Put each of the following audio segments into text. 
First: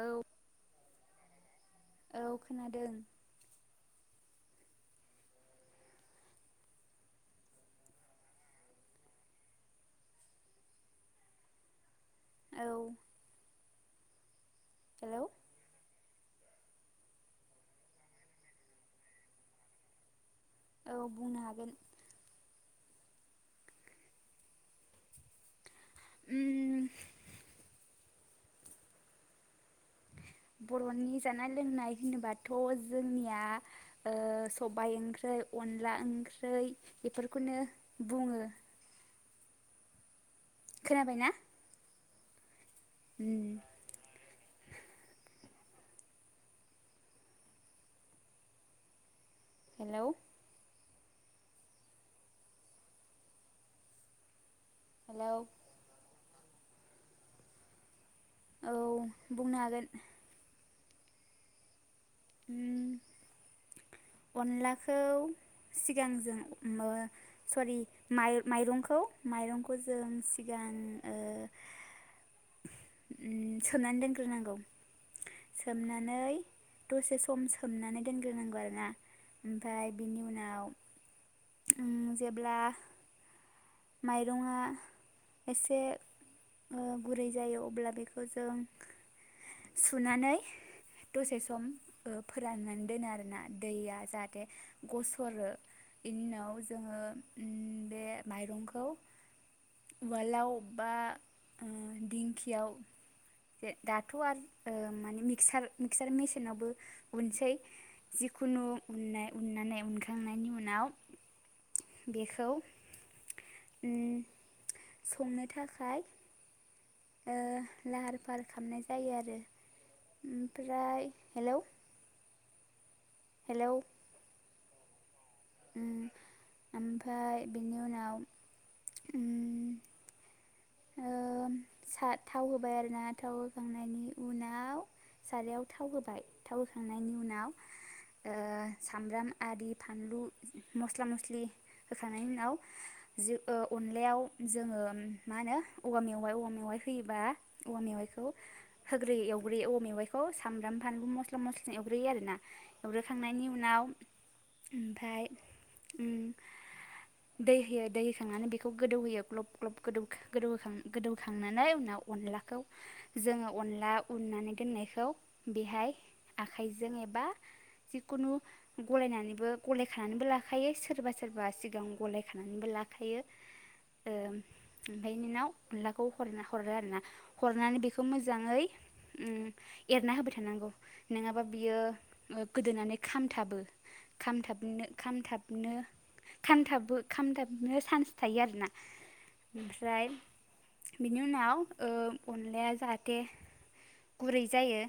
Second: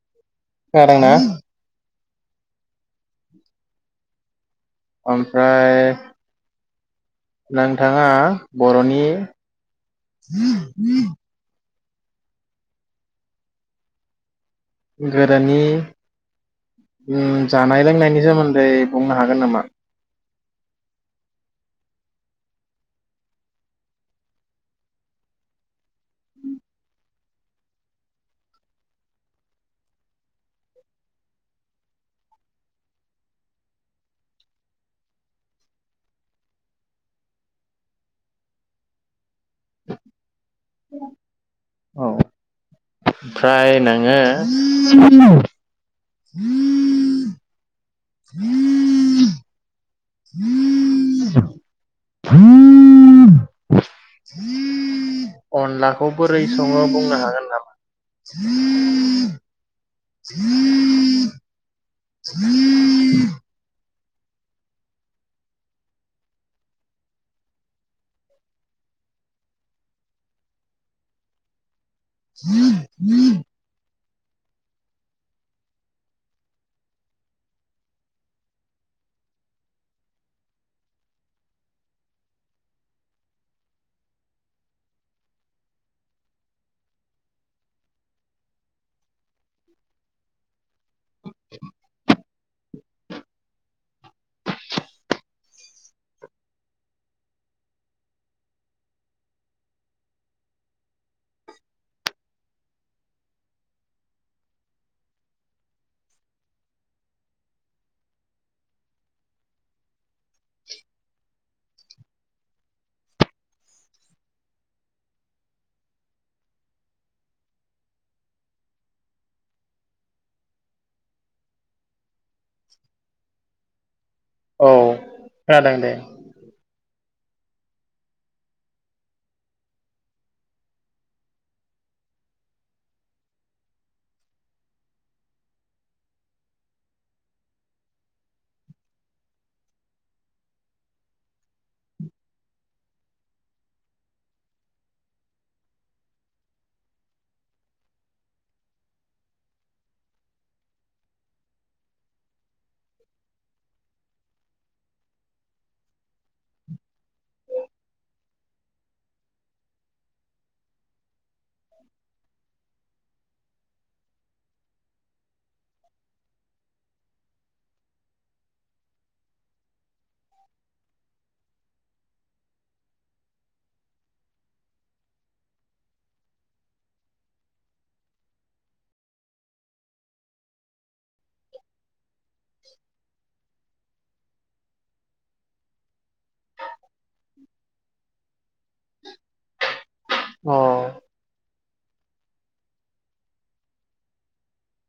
औ खोनादोंना औ खोनादों ओमफ्राय नोंथाङा बरनि औ हेलौ [unintelligible] दानि ओ जानाय लोंनायनि सोमोन्दै बुंनो हागोन नामा औ बुंनो हागोन उम बरनि जानाय लोंनाय होनोबाथ जोंनिया ओ सबाय ओंख्रि अनला ओंख्रै एफोरखौनो बुङो [unintelligible] खोनाबाय ना औ ओमफ्राय नोङो हेलौ [unintelligible] [unintelligible] [unintelligible] हेलौ अनलाखौ बोरै सङो बुंनो हागोन नामा? औ बुंनो हागोन। उम अनलाखौ सिगां जों माबा सरि माइ माइरंखौ माइरंखौ जों सिगां ओ [unintelligible] ग्रोनांगौ सोमनानै दसे सम सोमनानै दोनग्रोनांगौ आरोना ओमफाय बिनि उनाव उम जेब्ला माइरङआ एसे ओ गुरै जायो अब्ला बेखौ जों सुनानै दसे सम ओ फोराननानै दोनो आरोना दैआ जाहाथे गसरो इनि उनाव जोङो उम बे माइरंखौ उवालाव बा ओ दिंखियाव दे दाथ' आरो माने मिक्सार मिक्सार मेसिनावबो उनसै जि खुनु उन्नाय उन्नानै उन खांनायनि उनाव बेखौ उम संनो थाखाय ओ लाहार फाहार खामनाय जायो आरो ओमफ्राय हेलौ हेलौ औ खोनादों दे उम ओमफ्राय बेनि उनाव उम ओम सा थाव होबाय आरोना थाव होखांनायनि उनाव सारायाव थाव होबाय थाव होखांनायनि उनाव ओ सामब्राम आरि फानलु मस्ला मस्लि होखांनायनि उनाव जि‌ ओ अनलायाव जोङो मा होनो औवा मेवाइ औवा मेवाइ होयोबा औवा मेवाइखौ होग्रोयो एवग्रोयो औवा मेवाइखौ सामब्राम फानलु मस्ला मस्लि एवग्रोयो आरोना एवग्रोखांनायनि उनाव ओमफ्राय उम दै होयो दै होखांनानै बेखौ गोदौहोयो ग्लब ग्लबौ गोदौखांनानै उनाव अनलाखौ जोङो अनला उननानै दोननायखौ बेहाय आखाइजों एबा जिखुनु गलायनानैबो गलाय खानानैबो लाखायो सोरबा सोरबा सिगां गलाय खानानैबो लाखायो ओ ओमफ्राय बिनाव अनलाखौ ह हरो आरोना हरनानै बेखौ मोजाङै उम एरना होबाय थानांगौ नङाबा बियो गोदोनानै खामथाबो खामथाब नो खामथाबनो खामथाबो खामथाबनो सान्स थायो आरोना ओमफ्राय बिनि उनाव ओ अनलाया जाहाथे गुरै जायो,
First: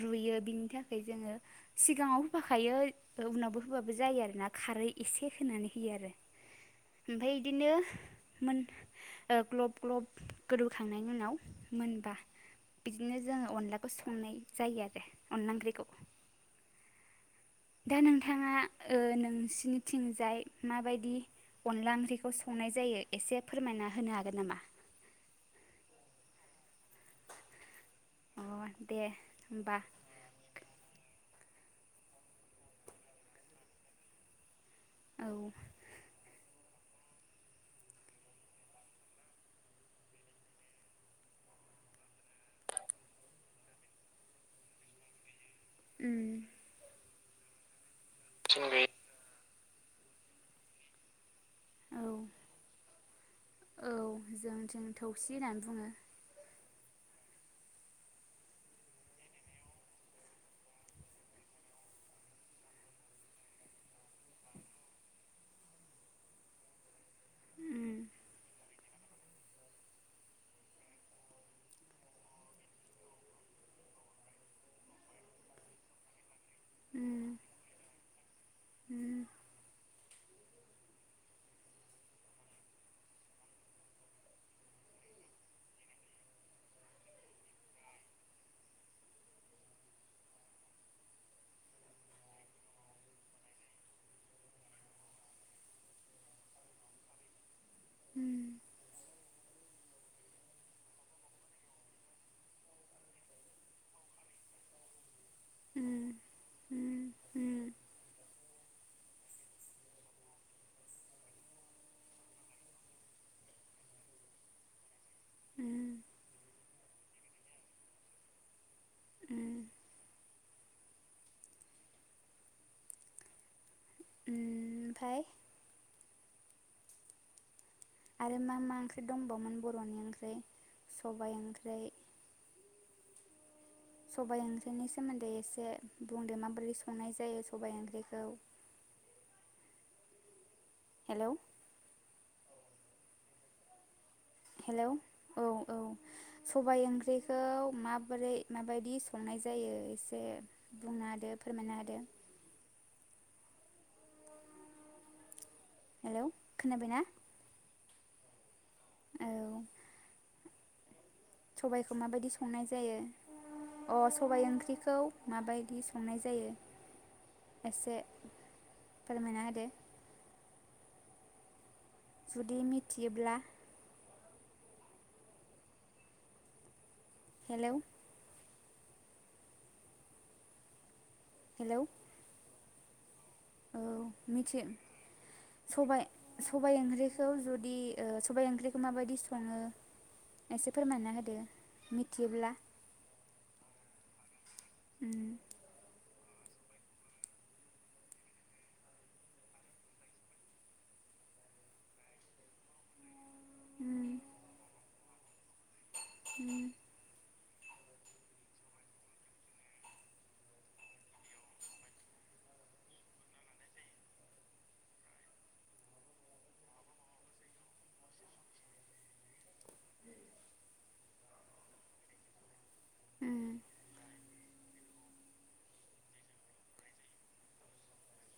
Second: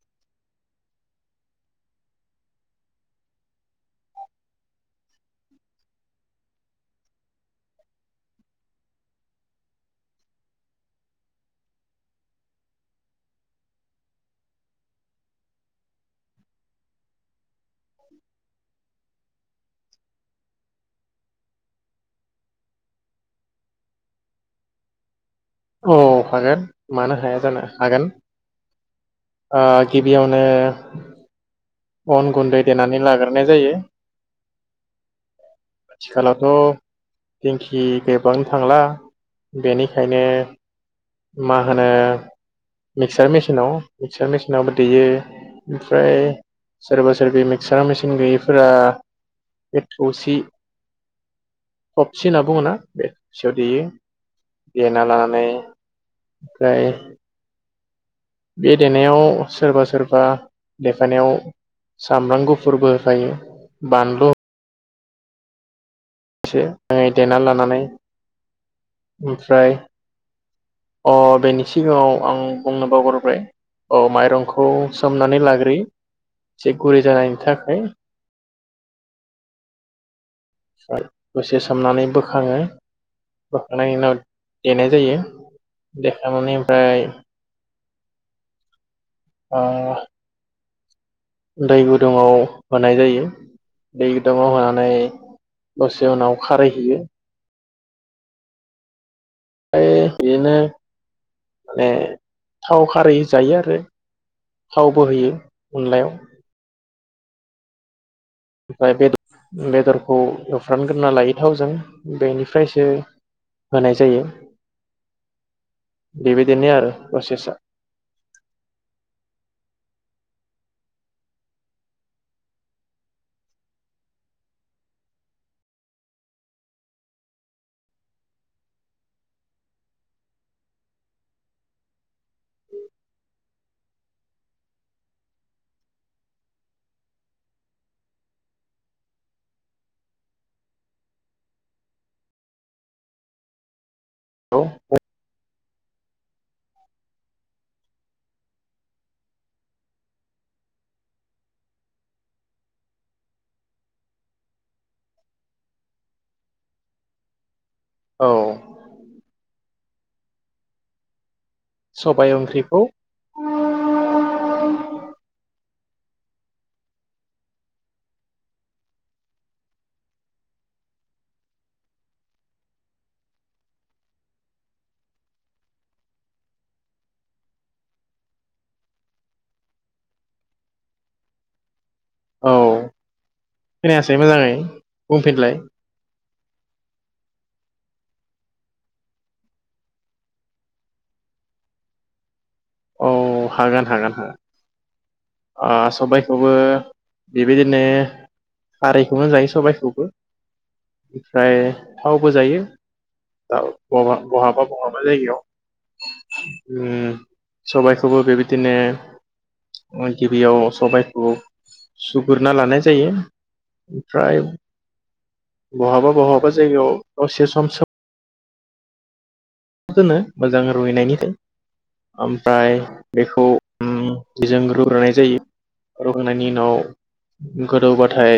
रुयो बिनि थाखाय जोङो सिगाङाव होफाखायो उनावबो होफ बो जायो आरोना खारै इसे होनानै होयो आरो ओमफ्राय बिदिनो, मोन ग्लब ग्लब गोदौखांनायनि उनाव मोनबा बिदिनो जोङो अनलाखौ संनाय जायो आरो अनलाइननि ओंख्रिखौ दा नोंथाङा ओ नोंसिनिथिंजाय माबायदि अनला ओंख्रिखौ संनाय जायो एसे फोरमायना होनो हागोन नामा? औ हागोन। मानो हाया जानो? हागोन अ दे ओ होमबा गिबियावनो अन गुन्दै देनानै लाग्रोनाय जायो। औ आथिखालावथ' दिंखि देबां थांला बेनिखायनो मा होनो मिक्सार मेसिनाव मिक्चार मेसिनावबो दैयो। ओमफ्राय उम सोरबा सोरबि मिक्सार मेसि न गैयिफोरा एथौसि। औ थबसि होनना बुङोना? बे थबसि आव देयो औ जोंथिं देना थौसि लानानै। होननानै बुङो ओफ्राय बे देनायाव सोरबा सोरबा देफानायाव सामब्राम गुफुरबो होफायो बानलु एसेङै देना लानानै ओमफ्राय अ बेनि सिगाङाव आं बुंनो बावगरोबबाय अ माइरंखौ सोमनानै लाग्रोयो एसे गुरै जानायनि उम थाखाय। दसे सोमनानै बोखाङो बोखांनायनि उनाव देनाय जायो। देखांनानै ओमफ्राय ओ दै गुदुंआव होनाय जायो दै गुदुंआव होनानै दसे उनाव खारै हैयो। [inaudible] ओमफ्राय बिदिनो माने थाव खारै जायो आरो थाव बो होयो। उम अनलायाव। उम ओमफ्राय बे [unintelligible] र बेदरखौ एवफ्रानग्रोना लाय थावजों बेनिफ्रायसो होनाय जायो। उम उम बेबादिनो आरो। फ्रेसा ओम। ओमफाय आरो मा मा ओंख्रि दंबावोमोन बर'नि ओंख्रि सबाय ओंख्रि सबाइ ओंख्रिनि सोमोन्दै एसे बुंदो माबोरै संनाय जायो सबाइ ओंख्रिखौ? हेल' औ हेल' औ औ सबाय ओंख्रिखौ माबोरै माबायदि संनाय जायो एसे बुंनो हादो फोरमायनो हादों। हेल' खोनाबायना औ औ सबाइखौ माबायदि सबाय संनाय ओंख्रिखौ जायो? अ सबाय ओंख्रिखौ माबाय मादि संनाय जायो एसे फोरमायना होदो? जुदि मिथियोब्ला हेलौ हेलौ औ औ खोनायासै मोजाङै मिथियो बुंफिनलाय सबाय सबाय ओंख्रिखौ जुदि सबाय ओंख्रिखौ माबायदि सङो एसे फोरमायना होदो मिथियोब्ला। औ हागोन हागोन हागोन। उम अ सबाय खौबो बेबायदिनो खारैखौनो जायो सबायखौबो ओमफ्राय थावबो जायो। दा उम बहा बहाबा बहा जायगायाव उम ओम सबायाइखौबो बेबायदिनो गिबियाव सबाइखौ सुगुरना लानाय जायो। ओमफ्राय बहाबा बहाबा जायगायाव दसे सम सोमन ना दोननो मोजां रुइनायनि ओमफ्राय उम बेखौ उम जोंङो रुग्रोनाय जायो रुग्रोनायनि उनाव गोदौबाथाय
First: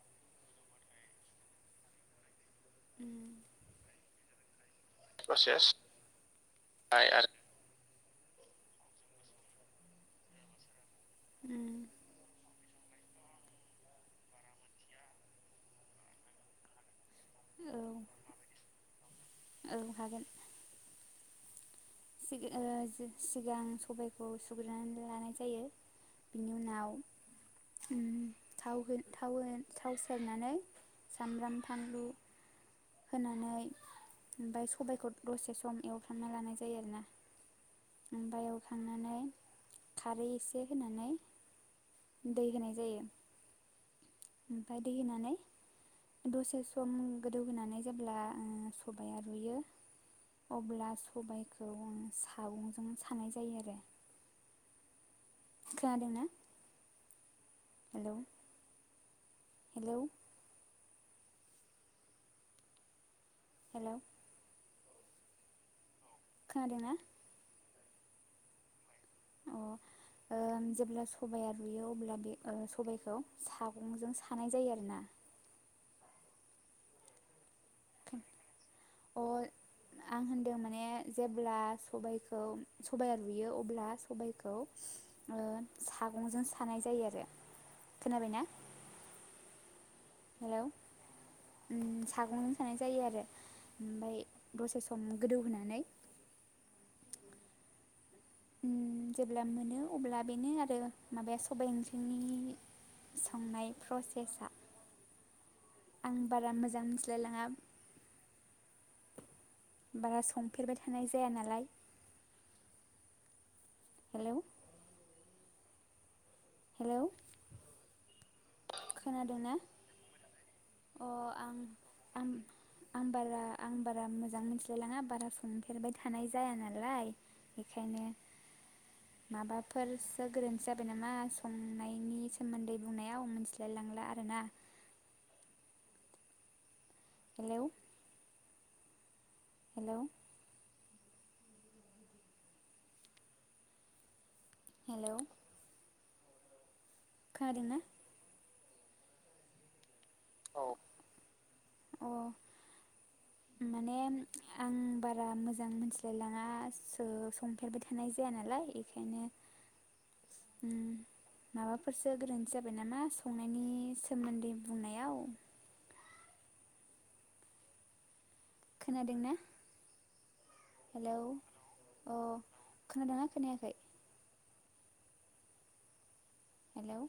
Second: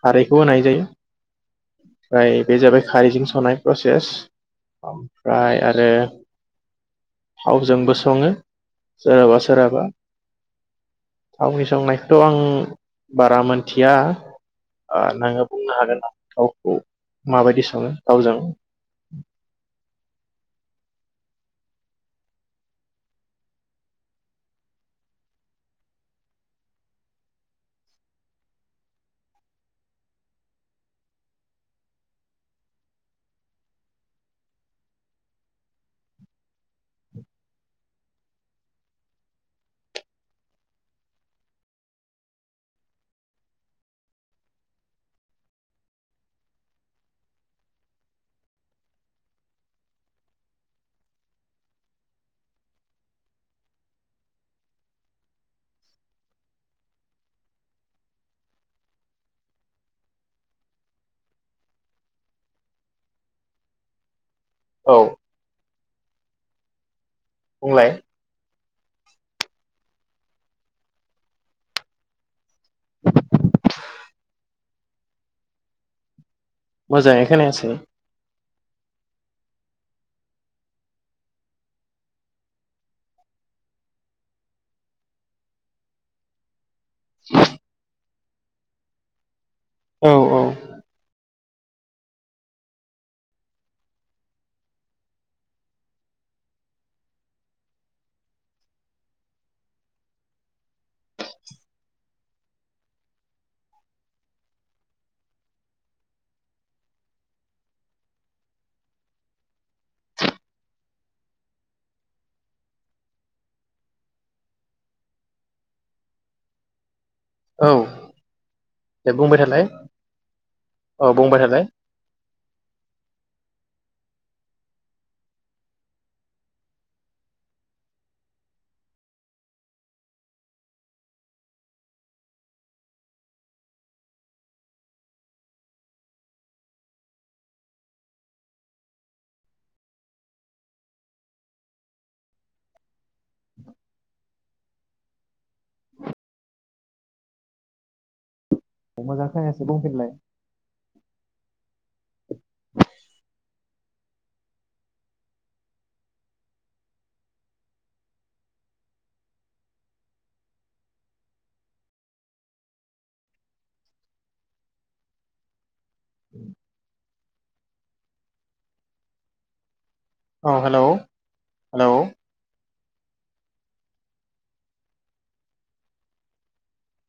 खारैखौ होनाय जायो ओमफ्राय बे जाबाय खारैजों उम संनाय प्रसेस। औ फ्राय प्रसेस आरो आय थावजोंबो सो सङो सोरहाबा सोरहाबा आरो थावनि उम संनायखोथ' आं बारा मोनथिया ओ नोङो बुंनो हागोन आ थावखौ माबायदि औ सङो थावजों औ हागोन सिग ओ सि-सिगां सबायखौ सुग्रोनानै लानाय जायो बेनि उनाव उम थाव हो थाव हो थाव सेरनानै सामब्राम फानलु होनानै ओमफ्राय सबायखौ दसे सम एवफ्रांना लानाय जा जायो आरोना ओमफ्राय एवखांनानै खारै एसे होनानै दै होनाय जायो। ओमफ्राय दै होनानै दसे सम गोदौ होनानै जेब्ला ओ सबायआ रुयो अब्ला सबायाइखौ आं सागंजों सानाय जायो आरो। खोनादोंना हेल' हेल' हेलौ औ खोनादों ना? बुंलाय अ ओम जेब्ला सबाया रुयो अब्ला बे ओ सबायखौ सा गंजों सानाय जायो आरोना। मोजाङै खोनायासै। अ आं होनदों माने जेब्ला सबायखौ सबाइआ रुयो अब्ला सबायखौ ओ सागंजों सानाय जायो। आरो खोनाबायना? औ औ हेल' उम सागंजों सानाय जायो आरो ओमफ्राय दसे सम गोदौहोनानै उम जेब्ला मोनो अब्ला बेनो आरो माबाया सबाइ ओंख्रिनि संनाय प्रसेसआ। आं बारा मोजां मिथिलायलाङा बारा संफेरबाय थानाय जाया नालाय। हेल' हेल' औ दे बुंबाय थालाय अ औ बुंबाय आं थालाय आं आंबारा आंबा बारा मोजां मिथिलायलाङा बारा संफेरबाय थानाय जाया नालाय बेखायनो माबाफोरसो गोरोन्थि जाबाय नामा संनायनि सोमोन्दै बुंनायाव मिथिलायलांला आरोना। हेलौ हेल' हेल' खोनादोंना? अ मोजां खोनायासै बुंफिनलाय अ अ माने आं बारा मोजां मोनथिलायलाङा सो संफेरबाय थानाय जाया नालाय बेखायनो। ओम माबाफोरसो गोरोन्थि जाबाय नामा संनायनि सोमोन्दै बुंनायाव खोनादोंना औ हेल हेलौ हेल अ खोनादोंना खोनायाखै? हेल